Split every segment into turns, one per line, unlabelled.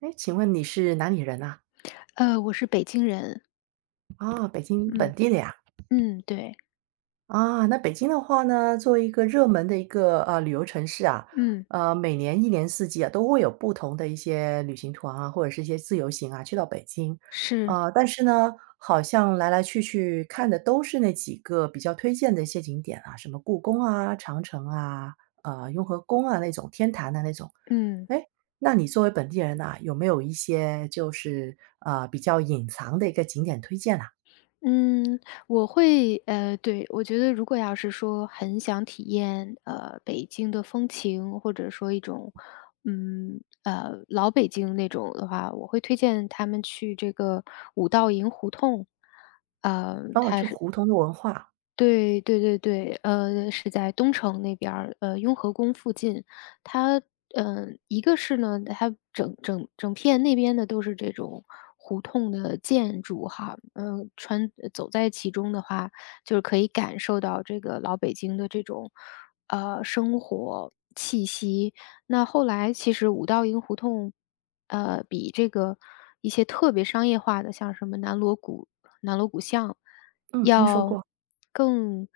哎，请问你是哪里人呐？
我是北京人。
啊，哦北京本
嗯。
地的呀。
嗯。对。
啊，那北京的话呢，作为一个热门的一个旅游城市啊，
嗯。
每年一年四季啊都会有不同的一些旅行团啊，或者是一些自由行啊，去到北京。
是。
但是呢，好像来来去去看的都是那几个比较推荐的一些景点啊，什么故宫啊、长城啊、雍和宫啊那种天坛的那种。
嗯。
哎，那你作为本地人呐，有没有一些就是，比较隐藏的一个景点推荐啊？
嗯。对，我觉得如果要是说很想体验，北京的风情，或者说一种，老北京那种的话，我会推荐他们去这个五道营胡同。呃
哦，就胡同的文化，
对对对对，是在东城那边儿，雍和宫附近。它，一个是呢，它整整片那边的都是这种胡同的建筑哈，穿走在其中的话，就是可以感受到这个老北京的这种，生活气息。那后来其实五道营胡同，比这个一些特别商业化的，像什么南锣鼓巷，
嗯，听说
要
过。
更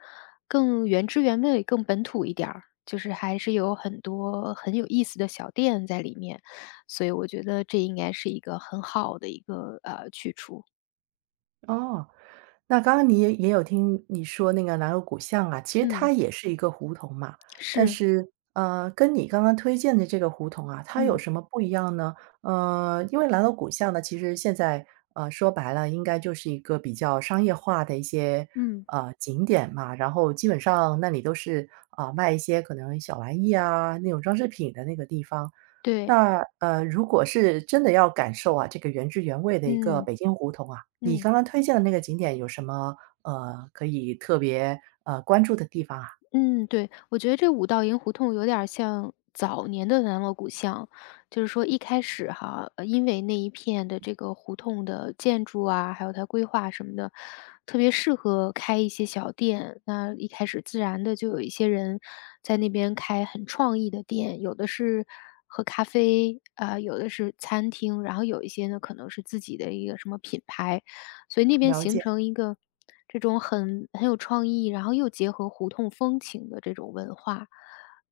更原汁原味、更本土一点儿，就是还是有很多很有意思的小店在里面，所以我觉得这应该是一个很好的一个去处。
哦，那刚刚你也有听你说那个南锣鼓巷啊，其实它
嗯。
也是一个胡同嘛，但
是。
是跟你刚刚推荐的这个胡同啊，它有
嗯
什么不一样呢？呃，因为南锣鼓巷呢，其实现在说白了，应该就是一个比较商业化的一些
嗯。
景点嘛，然后基本上那里都是啊、卖一些可能小玩意啊那种装饰品的那个地方。
对。
那，如果是真的要感受啊，这个原汁原味的一个
嗯
北京胡同啊，你
嗯。
刚刚推荐的那个景点有什么，可以特别，关注的地方啊？
嗯。对，我觉得这五道营胡同有点儿像早年的南锣鼓巷，就是说一开始哈，因为那一片的这个胡同的建筑啊，还有它规划什么的，特别适合开一些小店。那一开始自然的就有一些人在那边开很创意的店，有的是喝咖啡啊、有的是餐厅，然后有一些呢可能是自己的一个什么品牌，所以那边
了
形
解，
成一个这种很有创意，然后又结合胡同风情的这种文化。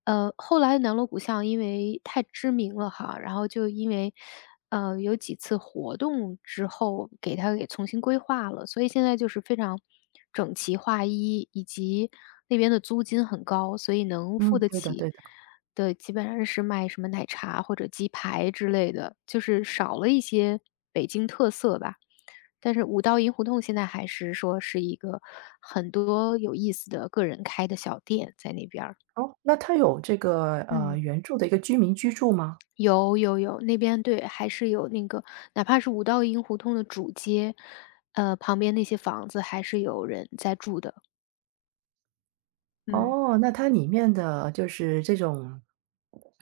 后来南锣鼓巷因为太知名了哈，然后就因为，有几次活动之后给它给重新规划了，所以现在就是非常整齐划一，以及那边的租金很高，所以能付
嗯，
得
对的
起
对的。
的基本上是卖什么奶茶或者鸡排之类的，就是少了一些北京特色吧。但是五道营胡同现在还是说是一个很多有意思的个人开的小店在那边儿。
哦，那它有这个，
嗯。
原住的一个居民居住吗？
有有有，那边对，还是有那个哪怕是五道营胡同的主街，旁边那些房子还是有人在住的。嗯。
哦，那它里面的就是这种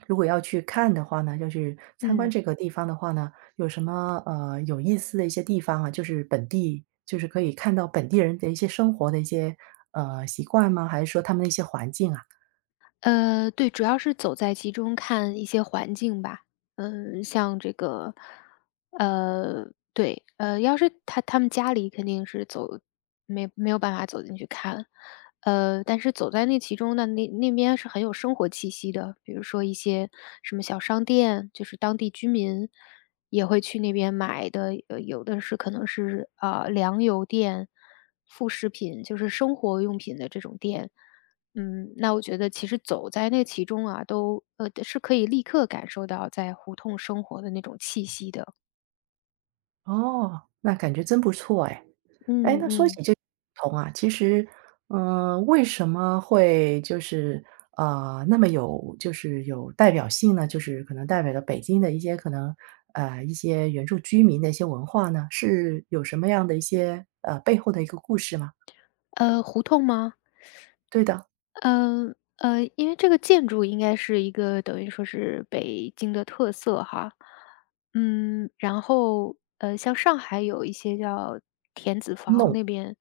如果要去看的话呢，就是参观
嗯。
这个地方的话呢，有什么，有意思的一些地方啊？就是本地就是可以看到本地人的一些生活的一些，习惯吗？还是说他们的一些环境啊？
对，主要是走在其中看一些环境吧。像这个，呃，对，要是他们家里肯定是走，没有办法走进去看，但是走在那其中呢，那边是很有生活气息的，比如说一些什么小商店，就是当地居民也会去那边买的，有的是可能是啊、粮油店、副食品，就是生活用品的这种店。那我觉得其实走在那其中啊，都是可以立刻感受到在胡同生活的那种气息的。
哦，那感觉真不错哎。哎，
嗯
那说
嗯。
起这不同啊，其实，嗯，为什么会就是那么有就是有代表性呢？就是可能代表了北京的一些可能一些原住居民的一些文化呢，是有什么样的一些背后的一个故事吗？
胡同吗？
对的，
因为这个建筑应该是一个等于说是北京的特色哈。然后，像上海有一些叫田子坊
弄，
那边，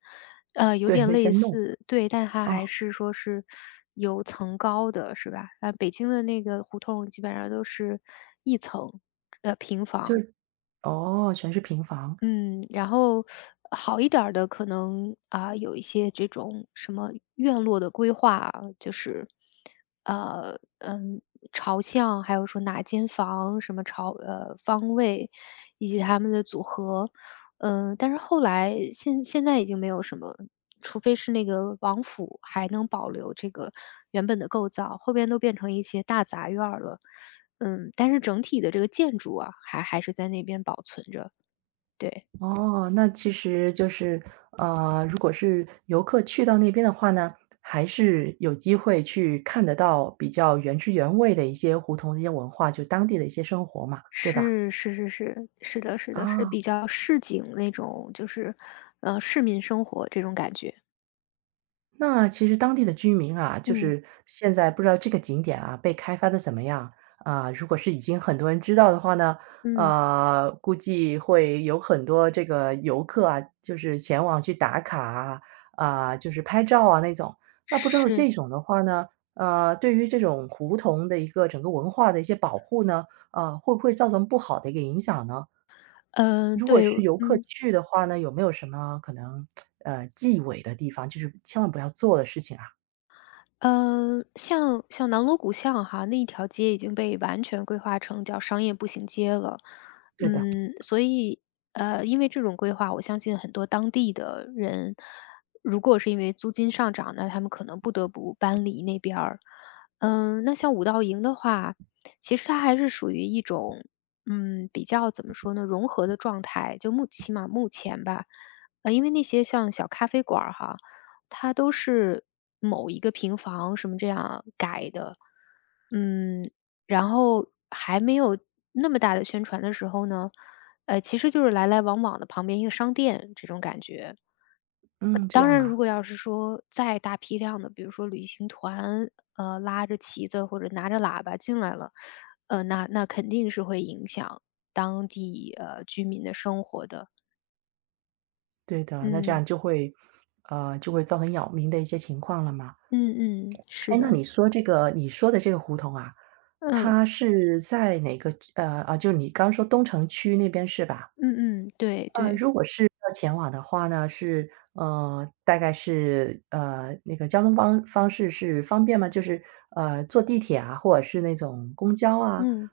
呃，有
对
点
那些
类
弄
似，对，但它
啊，
还是说是有层高的，是吧？啊，北京的那个胡同基本上都是一层，平
就
房。
是哦，全是平房。
嗯，然后好一点儿的可能啊，有一些这种什么院落的规划啊就是呃，嗯，朝向，还有说哪间房什么朝方位，以及它们的组合。但是后来现在已经没有什么，除非是那个王府还能保留这个原本的构造，后边都变成一些大杂院儿了。但是整体的这个建筑啊，还是在那边保存着，对。
哦，那其实就是，如果是游客去到那边的话呢，还是有机会去看得到比较原汁原味的一些胡同的一些文化，就当地的一些生活嘛，对吧？
是是是是，是的是的，是
啊。
比较市井那种，就是，市民生活这种感觉。
那其实当地的居民啊，就
嗯。
是现在不知道这个景点啊被开发的怎么样啊、如果是已经很多人知道的话呢，
嗯。
估计会有很多这个游客啊，就是前往去打卡啊，啊、就是拍照啊那种。那不知道
是。
这种的话呢，对于这种胡同的一个整个文化的一些保护呢，啊，会不会造成不好的一个影响呢？如果
对。
是游客
嗯。
去的话呢，有没有什么可能忌讳的地方，就是千万不要做的事情啊？
像南锣鼓巷哈，那一条街已经被完全规划成叫商业步行街了。
对的，
所以，因为这种规划，我相信很多当地的人，如果是因为租金上涨，那他们可能不得不搬离那边儿。那像五道营的话，其实它还是属于一种，比较怎么说呢，融合的状态，就起码目前吧。因为那些像小咖啡馆儿哈，它都是某一个平房什么这样改的。嗯，然后还没有那么大的宣传的时候呢，其实就是来来往往的旁边一个商店这种感觉。
嗯，这
当
样
然，如
啊，
果要是说再大批量的，比如说旅行团，拉着旗子或者拿着喇叭进来了，那肯定是会影响当地居民的生活的。
对的，那这
嗯
样就会，就会造成扰民的一些情况了嘛。
嗯嗯。是
哎，那
的。
你说这个，你说的这个胡同啊，
嗯
它是在哪个啊，就你刚说东城区那边是吧？
嗯嗯。对
呃，
对。
如果是要前往的话呢，是大概是那个交通方式是方便吗？就是坐地铁啊，或者是那种公交啊，
嗯。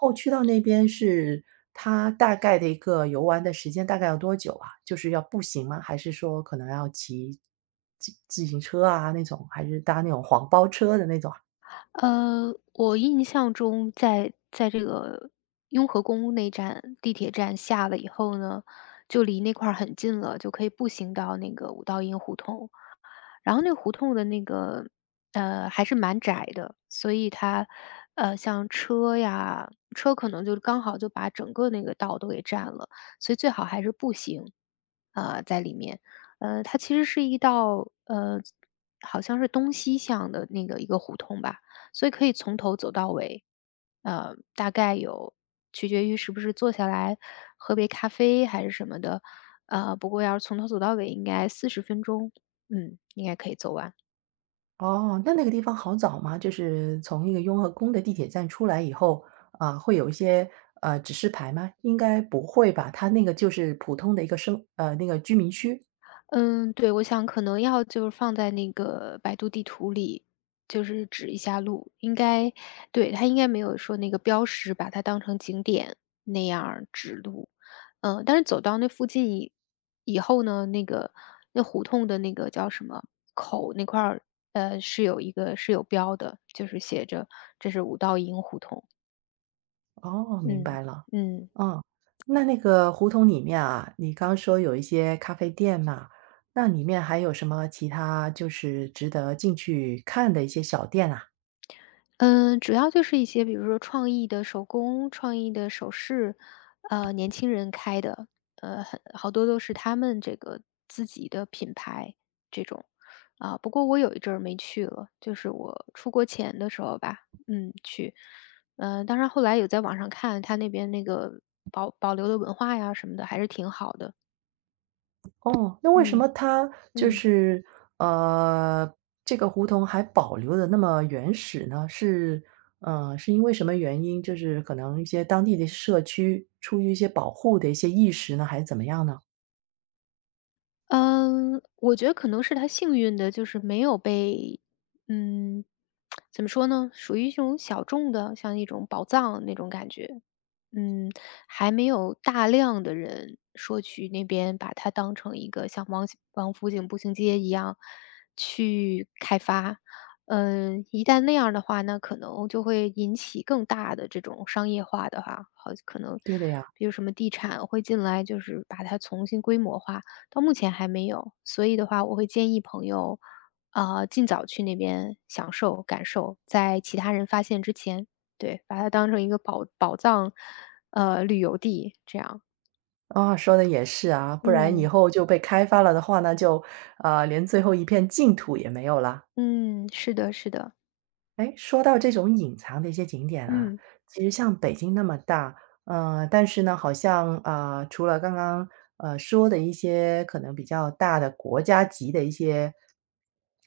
后去到那边是它大概的一个游玩的时间大概要多久啊？就是要步行吗？还是说可能要骑自行车啊那种，还是搭那种黄包车的那种啊？
我印象中在这个雍和宫那站地铁站下了以后呢，就离那块儿很近了，就可以步行到那个五道营胡同。然后那个胡同的那个，还是蛮窄的，所以它，像车呀，车可能就刚好就把整个那个道都给占了，所以最好还是步行，在里面。它其实是一道，好像是东西向的那个一个胡同吧，所以可以从头走到尾，大概有取决于是不是坐下来喝杯咖啡还是什么的，不过要是从头走到尾，应该40分钟。应该可以走完。
哦，那那个地方好找吗？就是从那个雍和宫的地铁站出来以后，啊，会有一些指示牌吗？应该不会吧？它那个就是普通的一个那个居民区。
嗯，对，我想可能要就是放在那个百度地图里，就是指一下路，应该对，它应该没有说那个标识把它当成景点那样儿指路。但是走到那附近以后呢，那个那胡同的那个叫什么口那块儿，是有一个是有标的，就是写着这是五道营胡同。
哦，明
嗯。
白了。
嗯。
哦，那那个胡同里面啊，你刚说有一些咖啡店嘛，那里面还有什么其他就是值得进去看的一些小店啊？
嗯，主要就是一些比如说创意的手工、创意的首饰，年轻人开的，好多都是他们这个自己的品牌这种，啊，不过我有一阵儿没去了，就是我出国前的时候吧，去，当然后来有在网上看他那边那个保留的文化呀什么的，还是挺好的。
哦，那为什
嗯
么它就
嗯。
是呃，这个胡同还保留的那么原始呢？是是因为什么原因？就是可能一些当地的社区出于一些保护的一些意识呢，还是怎么样呢？
嗯，我觉得可能是他幸运的，就是没有被嗯，怎么说呢，属于一种小众的，像一种宝藏那种感觉。嗯，还没有大量的人说去那边把它当成一个像王府井步行街一样去开发。一旦那样的话，那可能就会引起更大的这种商业化的话，好，可能
对的呀。
比如什么地产会进来，就是把它重新规模化。到目前还没有，所以的话，我会建议朋友，尽早去那边享受感受，在其他人发现之前。对，把它当成一个宝藏，旅游地这样。
啊，说的也是啊，不然以
嗯。
后就被开发了的话呢，就，连最后一片净土也没有了。
嗯。是的是的。
哎，说到这种隐藏的一些景点啊，
嗯。
其实像北京那么大，但是呢，好像，啊，除了刚刚，说的一些可能比较大的国家级的一些，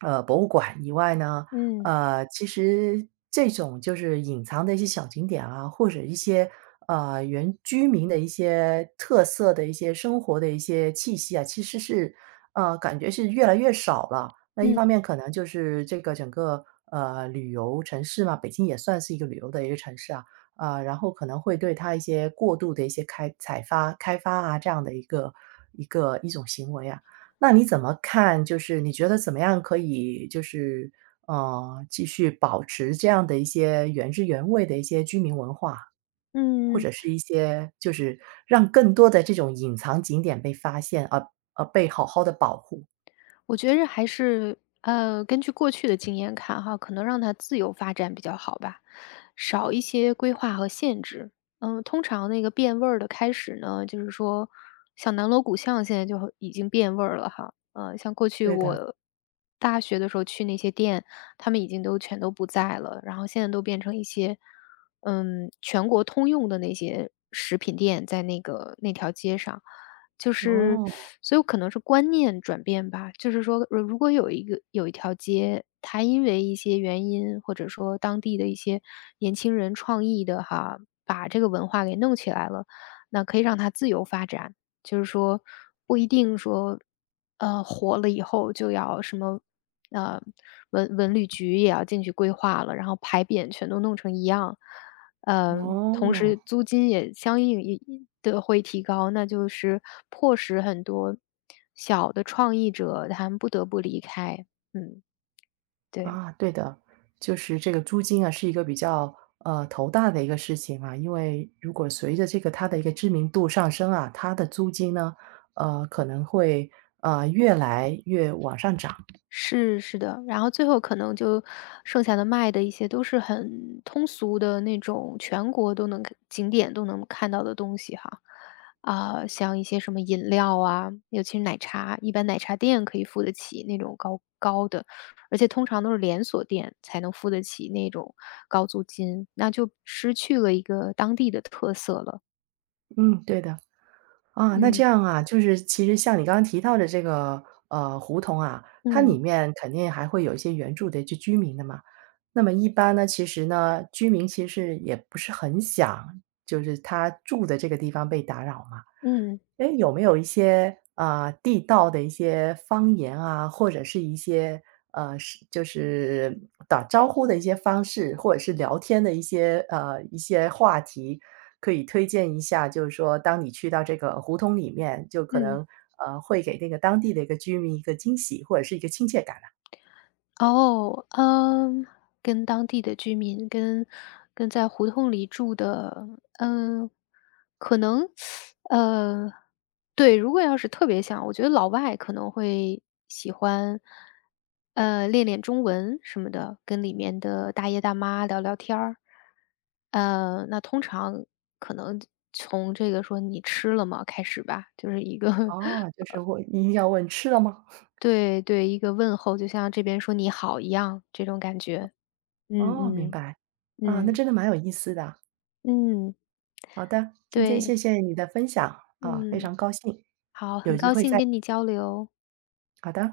博物馆以外呢，
嗯。
其实这种就是隐藏的一些小景点啊，或者一些原居民的一些特色的一些生活的一些气息啊，其实是感觉是越来越少了。那一
嗯。
方面可能就是这个整个旅游城市嘛，北京也算是一个旅游的一个城市啊，啊、然后可能会对它一些过度的一些开发啊这样的一个一种行为啊，那你怎么看？就是你觉得怎么样可以就是继续保持这样的一些原汁原味的一些居民文化，或
嗯嗯。
者是一些就是让更多的这种隐藏景点被发现，而被好好的保护。
我觉着还是，根据过去的经验看哈，可能让它自由发展比较好吧，少一些规划和限制。通常那个变味儿的开始呢，就是说，像南锣鼓巷现在就已经变味儿了哈。像过去
对的，
我大学的时候去那些店，他们已经都全都不在了，然后现在都变成一些，全国通用的那些食品店，在那个那条街上。就是，
哦，
所以可能是观念转变吧。就是说，如果有一条街，它因为一些原因，或者说当地的一些年轻人创意的哈，把这个文化给弄起来了，那可以让它自由发展。就是说，不一定说，火了以后就要什么，呃，文旅局也要进去规划了，然后牌匾全都弄成一样。呃，同
哦，
时租金也相应也的会提高，那就是迫使很多小的创意者他们不得不离开。嗯，对。
啊，对的，就是这个租金啊，是一个比较，头大的一个事情啊，因为如果随着这个它的一个知名度上升啊，它的租金呢，可能会，越来越往上涨。
是，是的，然后最后可能就剩下的卖的一些都是很通俗的那种，全国都能看景点都能看到的东西哈。啊，像一些什么饮料啊，尤其是奶茶，一般奶茶店可以付得起那种高高的，而且通常都是连锁店才能付得起那种高租金，那就失去了一个当地的特色了。
嗯，对的。啊，那这
嗯。
样啊，就是其实像你刚刚提到的这个胡同啊，它里
嗯。
面肯定还会有一些原住的就居民的嘛。那么一般呢，其实呢，居民其实也不是很想，就是他住的这个地方被打扰嘛。
嗯。
哎，有没有一些啊、地道的一些方言啊，或者是一些是就是打招呼的一些方式，或者是聊天的一些一些话题，可以推荐一下？就是说，当你去到这个胡同里面，就可
嗯。
能会给那个当地的一个居民一个惊喜，或者是一个亲切感啊。
哦，跟当地的居民，跟在胡同里住的，嗯，可能，呃，对，如果要是特别想，我觉得老外可能会喜欢，练练中文什么的，跟里面的大爷大妈聊聊天儿。那通常可能从这个说你吃了吗开始吧，就是一个
哦，就 是我一定要问吃了吗？
对对，一个问候，就像这边说你好一样，这种感觉。嗯
哦，明
嗯
白啊，那
嗯
真的蛮有意思的。
嗯。
好的，今天谢
对。
谢你的分享啊，非
嗯。
常高兴，
好，
有
很
机
高
会
兴
再。
跟你交流。
好的。